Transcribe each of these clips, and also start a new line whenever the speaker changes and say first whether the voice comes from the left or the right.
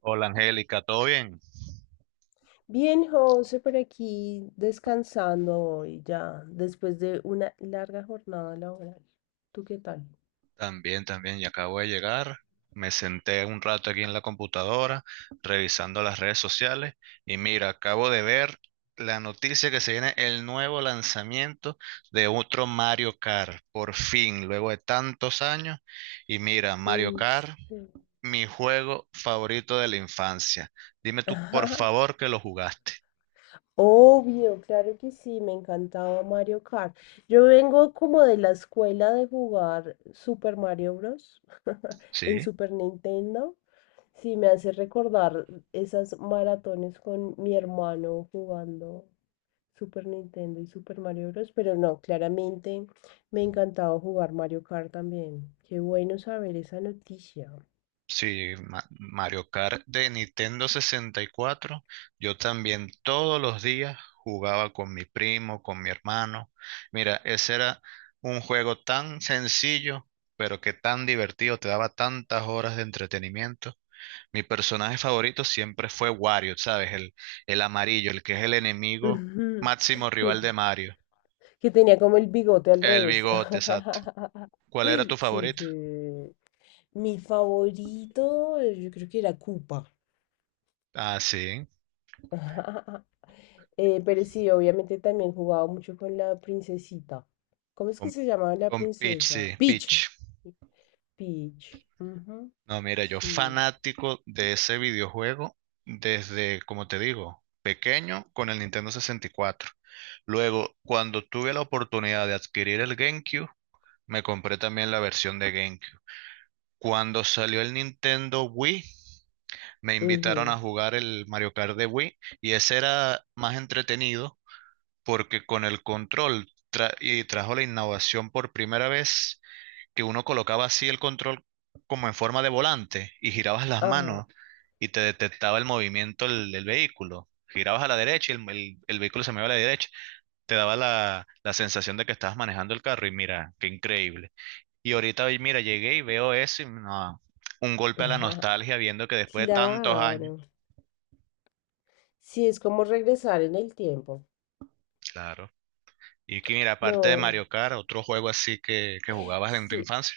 right: Hola Angélica, ¿todo bien?
left: Bien, José, por aquí descansando hoy ya, después de una larga jornada laboral. ¿Tú qué tal?
right: También, también, ya acabo de llegar. Me senté un rato aquí en la computadora revisando las redes sociales y mira, acabo de ver la noticia que se viene el nuevo lanzamiento de otro Mario Kart, por fin, luego de tantos años. Y mira, Mario
left: En
right: Kart,
left: serio.
right: mi juego favorito de la infancia. Dime tú, por
left: Ajá,
right: favor, que lo jugaste.
left: obvio, claro que sí, me encantaba Mario Kart. Yo vengo como de la escuela de jugar Super Mario Bros. en
right: ¿Sí?
left: Super Nintendo. Sí, me hace recordar esas maratones con mi hermano jugando Super Nintendo y Super Mario Bros. Pero no, claramente me encantaba jugar Mario Kart también. Qué bueno saber esa noticia.
right: Sí, Mario Kart de Nintendo 64. Yo también todos los días jugaba con mi primo, con mi hermano. Mira, ese era un juego tan sencillo, pero que tan divertido, te daba tantas horas de entretenimiento. Mi personaje favorito siempre fue Wario, ¿sabes? El amarillo, el que es el enemigo
left: Ujú.
right: máximo
left: Que,
right: rival de Mario.
left: que tenía como el bigote al
right: El
left: revés.
right: bigote, exacto. ¿Cuál era tu
left: Sí,
right: favorito?
left: sí. Mi favorito, yo creo que era Koopa.
right: Ah, sí,
left: Pero sí, obviamente también jugaba mucho con la princesita. ¿Cómo es que
right: con,
left: se llamaba la
right: con Peach,
left: princesa?
right: sí, Peach.
left: Peach. Peach. Ujú.
right: No, mira, yo
left: Sí.
right: fanático de ese videojuego desde, como te digo, pequeño con el Nintendo 64. Luego, cuando tuve la oportunidad de adquirir el GameCube, me compré también la versión de GameCube. Cuando salió el Nintendo Wii, me invitaron
left: Ujú.
right: a jugar el Mario Kart de Wii y ese era más entretenido porque con el control y trajo la innovación por primera vez que uno colocaba así el control como en forma de volante y girabas las
left: Ajá.
right: manos y te detectaba el movimiento del vehículo. Girabas a la derecha y el vehículo se movía a la derecha. Te daba la sensación de que estabas manejando el carro y mira, qué increíble. Y ahorita, hoy, mira, llegué y veo eso y no, un golpe a la nostalgia viendo que después de tantos años,
left: Claro. Sí, es como regresar en el tiempo.
right: claro. Y que mira, aparte de
left: No.
right: Mario Kart, otro juego así que jugabas en tu
left: Sí,
right: infancia.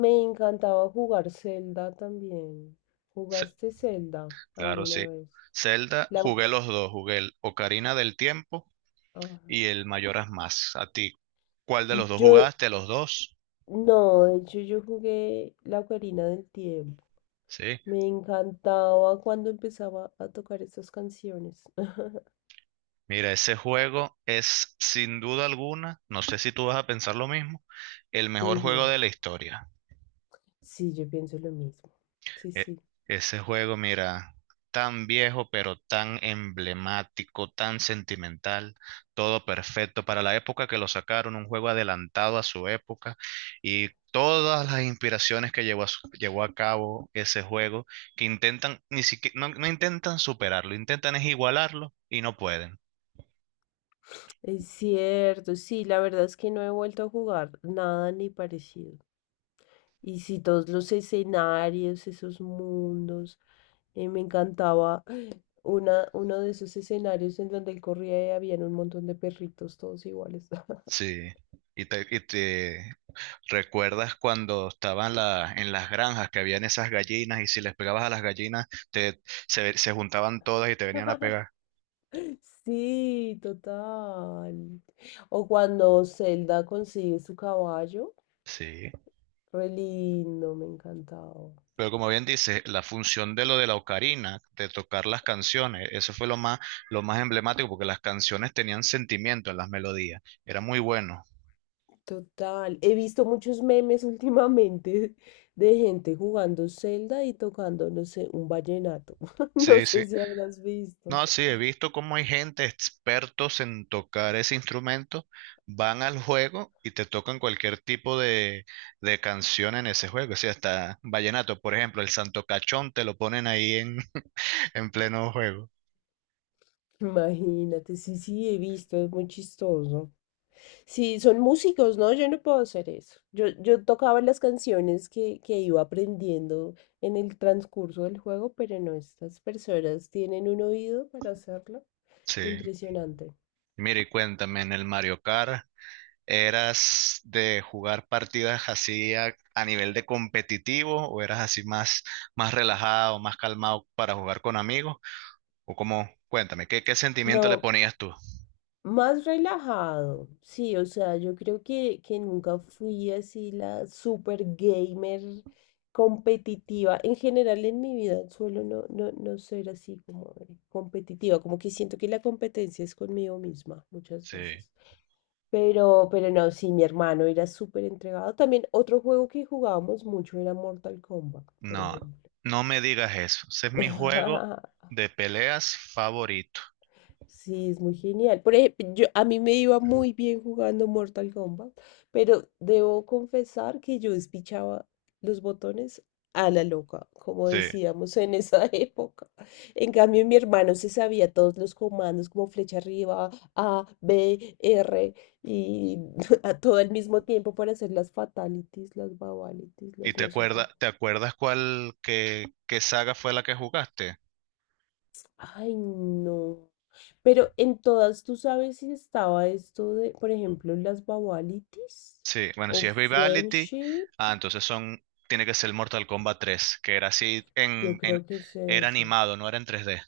left: me encantaba jugar Zelda también.
right: Sí,
left: ¿Jugaste Zelda
right: claro,
left: alguna
right: sí.
left: vez?
right: Zelda,
left: La...
right: jugué
left: oc-
right: los dos, jugué el Ocarina del Tiempo
left: ajá.
right: y el mayoras más. A ti, ¿cuál de los dos
left: Yo,
right: jugaste? Los dos,
left: no, de hecho yo jugué la Ocarina del Tiempo.
right: ¿sí?
left: Me encantaba cuando empezaba a tocar estas canciones.
right: Mira, ese juego es sin duda alguna, no sé si tú vas a pensar lo mismo, el mejor juego
left: Ujú.
right: de la historia.
left: Sí, yo pienso lo mismo. Sí,
right: E-
left: sí.
right: Ese juego, mira, tan viejo, pero tan emblemático, tan sentimental, todo perfecto para la época que lo sacaron, un juego adelantado a su época y todas las inspiraciones que llevó a, llevó a cabo ese juego, que intentan, ni siquiera, no, no intentan superarlo, intentan es igualarlo y no pueden.
left: Es cierto, sí, la verdad es que no he vuelto a jugar nada ni parecido. Y sí, todos los escenarios, esos mundos, me encantaba uno de esos escenarios en donde él corría y habían un montón de perritos todos iguales.
right: Sí, y te ¿recuerdas cuando estaban en las granjas que habían esas gallinas y si les pegabas a las gallinas se juntaban todas y te venían a pegar?
left: Sí, total. O cuando Zelda consigue su caballo.
right: Sí.
left: Re lindo, me encantaba.
right: Pero como bien dices, la función de lo de la ocarina, de tocar las canciones, eso fue lo más emblemático porque las canciones tenían sentimiento en las melodías. Era muy bueno.
left: Total. He visto muchos memes últimamente de gente jugando Zelda y tocando, no sé, un vallenato. No
right: Sí, sí.
left: sé si habrás visto.
right: No, sí, he visto cómo hay gente expertos en tocar ese instrumento, van al juego y te tocan cualquier tipo de canción en ese juego. O sea, hasta vallenato, por ejemplo, el Santo Cachón te lo ponen ahí en, en pleno juego.
left: Imagínate, sí, sí, he visto, es muy chistoso. Sí, son músicos, ¿no? Yo no puedo hacer eso. Yo tocaba las canciones que iba aprendiendo en el transcurso del juego, pero no, estas personas tienen un oído para hacerlo.
right: Sí.
left: Impresionante.
right: Mira, y cuéntame, en el Mario Kart, ¿eras de jugar partidas así a nivel de competitivo o eras así más relajado, más calmado para jugar con amigos? O cómo, cuéntame, ¿qué sentimiento le
left: No,
right: ponías tú?
left: más relajado, sí, o sea, yo creo que nunca fui así la super gamer competitiva. En general en mi vida suelo no ser así como de competitiva, como que siento que la competencia es conmigo misma muchas
right: Sí.
left: veces. Pero no, sí, mi hermano era súper entregado. También otro juego que jugábamos mucho era Mortal Kombat, por
right: No,
left: ejemplo.
right: no me digas eso. Ese es mi juego de peleas favorito.
left: Sí, es muy genial. Por ejemplo, a mí me iba muy bien jugando Mortal Kombat, pero debo confesar que yo despichaba los botones a la loca, como
right: Sí.
left: decíamos en esa época. En cambio, mi hermano se sabía todos los comandos, como flecha arriba, A, B, R, y a todo al mismo tiempo para hacer las fatalities, las babalities,
right: ¿Y
left: las
right: te
left: no sé
right: acuerdas,
left: qué.
right: te acuerdas qué saga fue la que jugaste?
left: Ay, no. Pero en todas, ¿tú sabes si estaba esto de, por ejemplo, las Babalitis
right: Sí, bueno,
left: o
right: si es Vivality,
left: Friendship?
right: ah, entonces son, tiene que ser Mortal Kombat 3, que era así
left: Yo creo que es
right: era
left: ese.
right: animado, no era en 3D.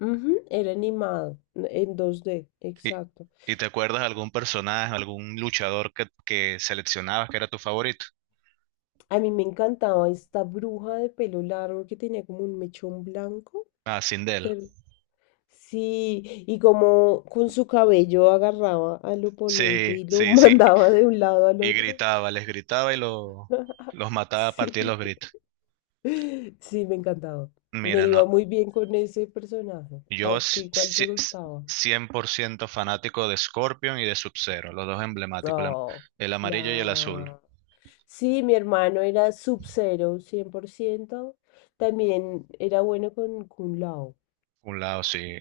left: Ujú, era animado, en 2D,
right: ¿Y,
left: exacto.
right: y te acuerdas algún personaje, algún luchador que seleccionabas que era tu favorito?
left: A mí me encantaba esta bruja de pelo largo que tenía como un mechón blanco.
right: Ah, Sindel.
left: ter- Sí, y como con su cabello agarraba al oponente
right: Sí,
left: y lo
right: sí, sí.
left: mandaba de un lado al
right: Y
left: otro.
right: gritaba, les gritaba y los mataba a partir de
left: Sí.
right: los gritos.
left: Sí, me encantaba. Me
right: Mira, no,
left: iba muy bien con ese personaje.
right: yo
left: ¿A
right: s-
left: ti cuál te
right: si- s-
left: gustaba?
right: 100% fanático de Scorpion y de Sub-Zero, los dos emblemáticos, el, am-
left: Oh,
right: el amarillo y el azul.
left: claro. Sí, mi hermano era Sub-Zero, 100%. También era bueno con Kun Lao.
right: Un lado, sí,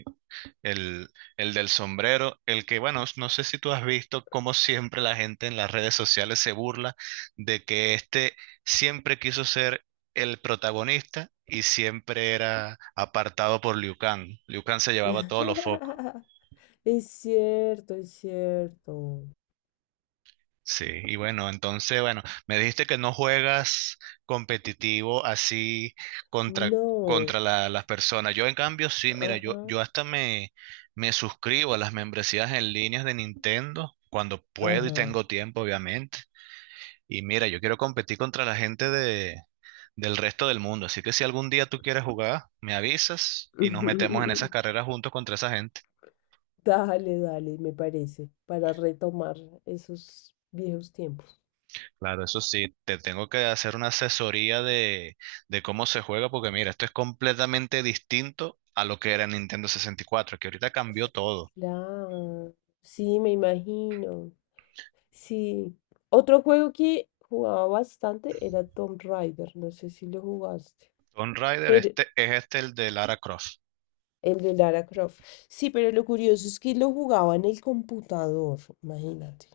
right: el, el del sombrero, el que, bueno, no sé si tú has visto cómo siempre la gente en las redes sociales se burla de que este siempre quiso ser el protagonista y siempre era apartado por Liu Kang. Liu Kang se llevaba todos los focos.
left: Es cierto, es cierto.
right: Sí, y bueno, entonces, bueno, me dijiste que no juegas competitivo así contra,
left: No.
right: las personas. Yo en cambio sí, mira, yo,
left: Ajá,
right: yo hasta me suscribo a las membresías en líneas de Nintendo cuando puedo y
left: ajá.
right: tengo tiempo, obviamente. Y mira, yo quiero competir contra la gente del resto del mundo. Así que si algún día tú quieres jugar, me avisas y nos metemos en esas carreras juntos contra esa gente.
left: Dale, dale, me parece, para retomar esos viejos tiempos.
right: Claro, eso sí, te tengo que hacer una asesoría de cómo se juega, porque mira, esto es completamente distinto a lo que era Nintendo 64, que ahorita cambió todo.
left: Claro, sí, me imagino. Sí. Otro juego que jugaba bastante era Tomb Raider, no sé si lo jugaste,
right: Tomb Raider,
left: pero
right: este es este el de Lara Croft.
left: el de Lara Croft. Sí, pero lo curioso es que lo jugaba en el computador, imagínate.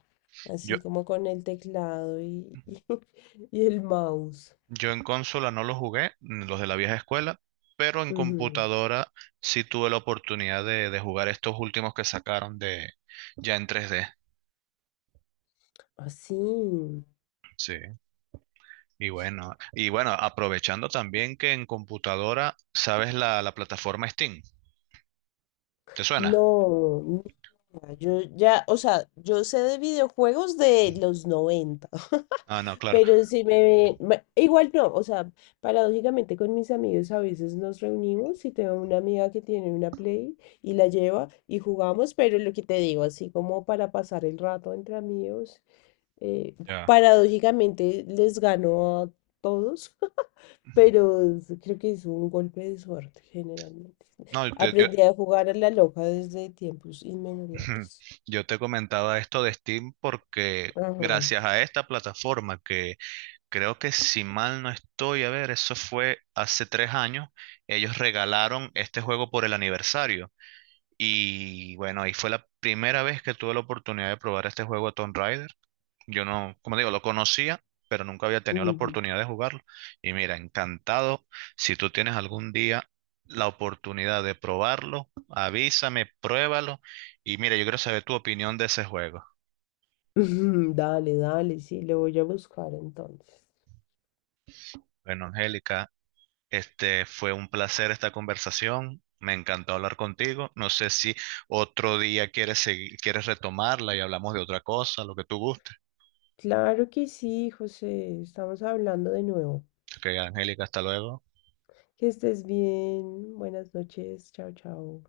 right: Yo,
left: Así como con el teclado y y el mouse.
right: yo en consola no lo jugué, los de la vieja escuela, pero en
left: Ujú.
right: computadora sí tuve la oportunidad de jugar estos últimos que sacaron de ya en 3D.
left: Así.
right: Sí, y bueno, aprovechando también que en computadora, ¿sabes la plataforma Steam? ¿Te suena?
left: No, mira, yo ya, o sea, yo sé de videojuegos de los noventa.
right: Ah, no, claro.
left: Pero igual no, o sea, paradójicamente con mis amigos a veces nos reunimos y tengo una amiga que tiene una Play y la lleva y jugamos, pero lo que te digo, así como para pasar el rato entre amigos, eh,
right: Ya.
left: paradójicamente les gano a todos, pero creo que es un golpe de suerte generalmente.
right: No, yo,
left: Aprendí a jugar a la loca desde tiempos inmemorables.
right: yo te comentaba esto de Steam porque
left: Ajá.
right: gracias a esta plataforma que creo que si mal no estoy, a ver, eso fue hace 3 años, ellos regalaron este juego por el aniversario. Y bueno, ahí fue la primera vez que tuve la oportunidad de probar este juego Tomb Raider. Yo no, como digo, lo conocía, pero nunca había tenido la
left: Ujú.
right: oportunidad de jugarlo. Y mira, encantado. Si tú tienes algún día la oportunidad de probarlo, avísame, pruébalo. Y mira, yo quiero saber tu opinión de ese juego.
left: Dale, dale, sí, lo voy a buscar entonces.
right: Bueno, Angélica, este fue un placer esta conversación. Me encantó hablar contigo. No sé si otro día quieres retomarla y hablamos de otra cosa, lo que tú gustes.
left: Claro que sí, José. Estamos hablando de nuevo.
right: Ok, Angélica, hasta luego.
left: Que estés bien. Buenas noches. Chao, chao.